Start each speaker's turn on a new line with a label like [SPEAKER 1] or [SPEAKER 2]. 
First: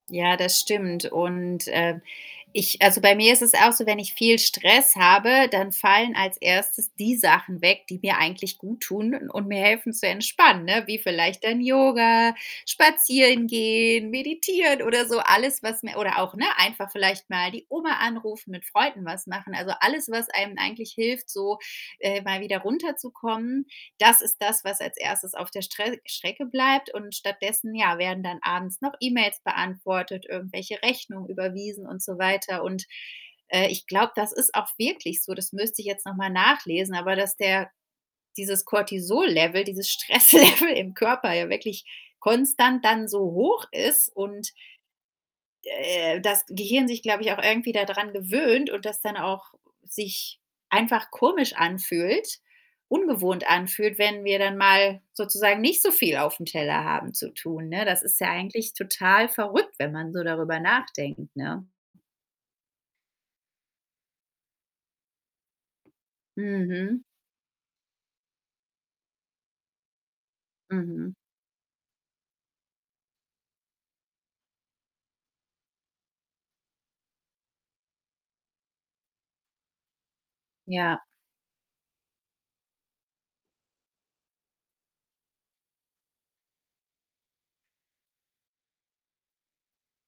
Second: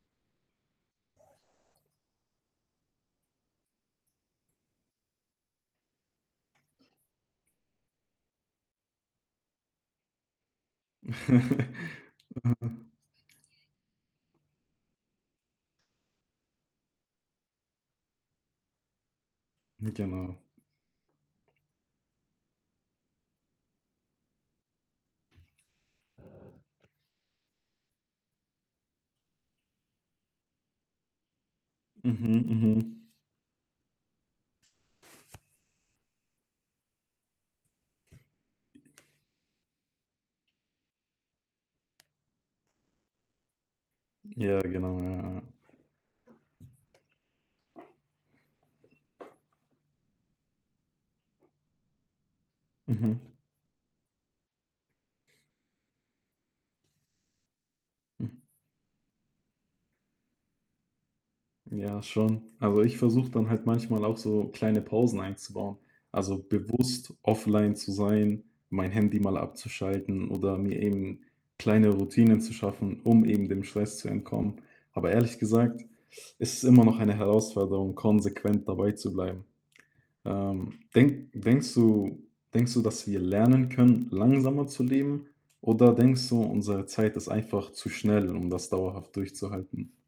[SPEAKER 1] Ja, das stimmt und, ähm, ich also bei mir ist es auch so, wenn ich viel Stress habe, dann fallen als 1. die Sachen weg, die mir eigentlich guttun und mir helfen zu entspannen, ne, wie vielleicht dann
[SPEAKER 2] Mhm.
[SPEAKER 1] Yoga, Spazierengehen, Meditieren oder so. Alles, was mir oder auch, ne, einfach vielleicht mal die Oma anrufen, mit Freunden was machen. Also, alles, was
[SPEAKER 2] Genau.
[SPEAKER 1] einem eigentlich hilft, so, äh, mal wieder runterzukommen, das ist das, was als 1. auf der Strä Strecke bleibt und stattdessen, ja, werden dann abends noch E-Mails beantwortet, irgendwelche Rechnungen überwiesen und so
[SPEAKER 2] Mhm,
[SPEAKER 1] weiter und,
[SPEAKER 2] mhm.
[SPEAKER 1] äh, ich glaube, das ist auch wirklich so, das müsste ich jetzt noch mal nachlesen, aber dass der dieses Cortisollevel, dieses Stresslevel im Körper ja wirklich konstant dann so hoch ist und
[SPEAKER 2] Ja, genau. Ja, ja.
[SPEAKER 1] äh, das Gehirn sich, glaube ich, auch irgendwie dadran gewöhnt und das dann auch sich einfach komisch anfühlt,
[SPEAKER 2] Mhm.
[SPEAKER 1] ungewohnt anfühlt, wenn wir dann mal sozusagen nicht so viel aufm Teller haben zu tun, ne? Das ist ja
[SPEAKER 2] Hm.
[SPEAKER 1] eigentlich total verrückt, wenn man so darüber nachdenkt, ne?
[SPEAKER 2] Ja schon. Also, ich versuche dann halt manchmal auch so kleine Pausen einzubauen. Also,
[SPEAKER 1] Mhm.
[SPEAKER 2] bewusst offline zu sein, mein Handy mal abzuschalten oder mir
[SPEAKER 1] Mhm.
[SPEAKER 2] eben kleine Routinen zu schaffen, um eben dem Stress zu entkommen. Aber ehrlich gesagt, ist es immer noch eine Herausforderung, konsequent dabeizubleiben. Ähm,
[SPEAKER 1] Ja.
[SPEAKER 2] denk denkst du denkst du, dass wir lernen können, langsamer zu leben oder denkst du, unsere Zeit ist einfach zu schnell, um das dauerhaft durchzuhalten?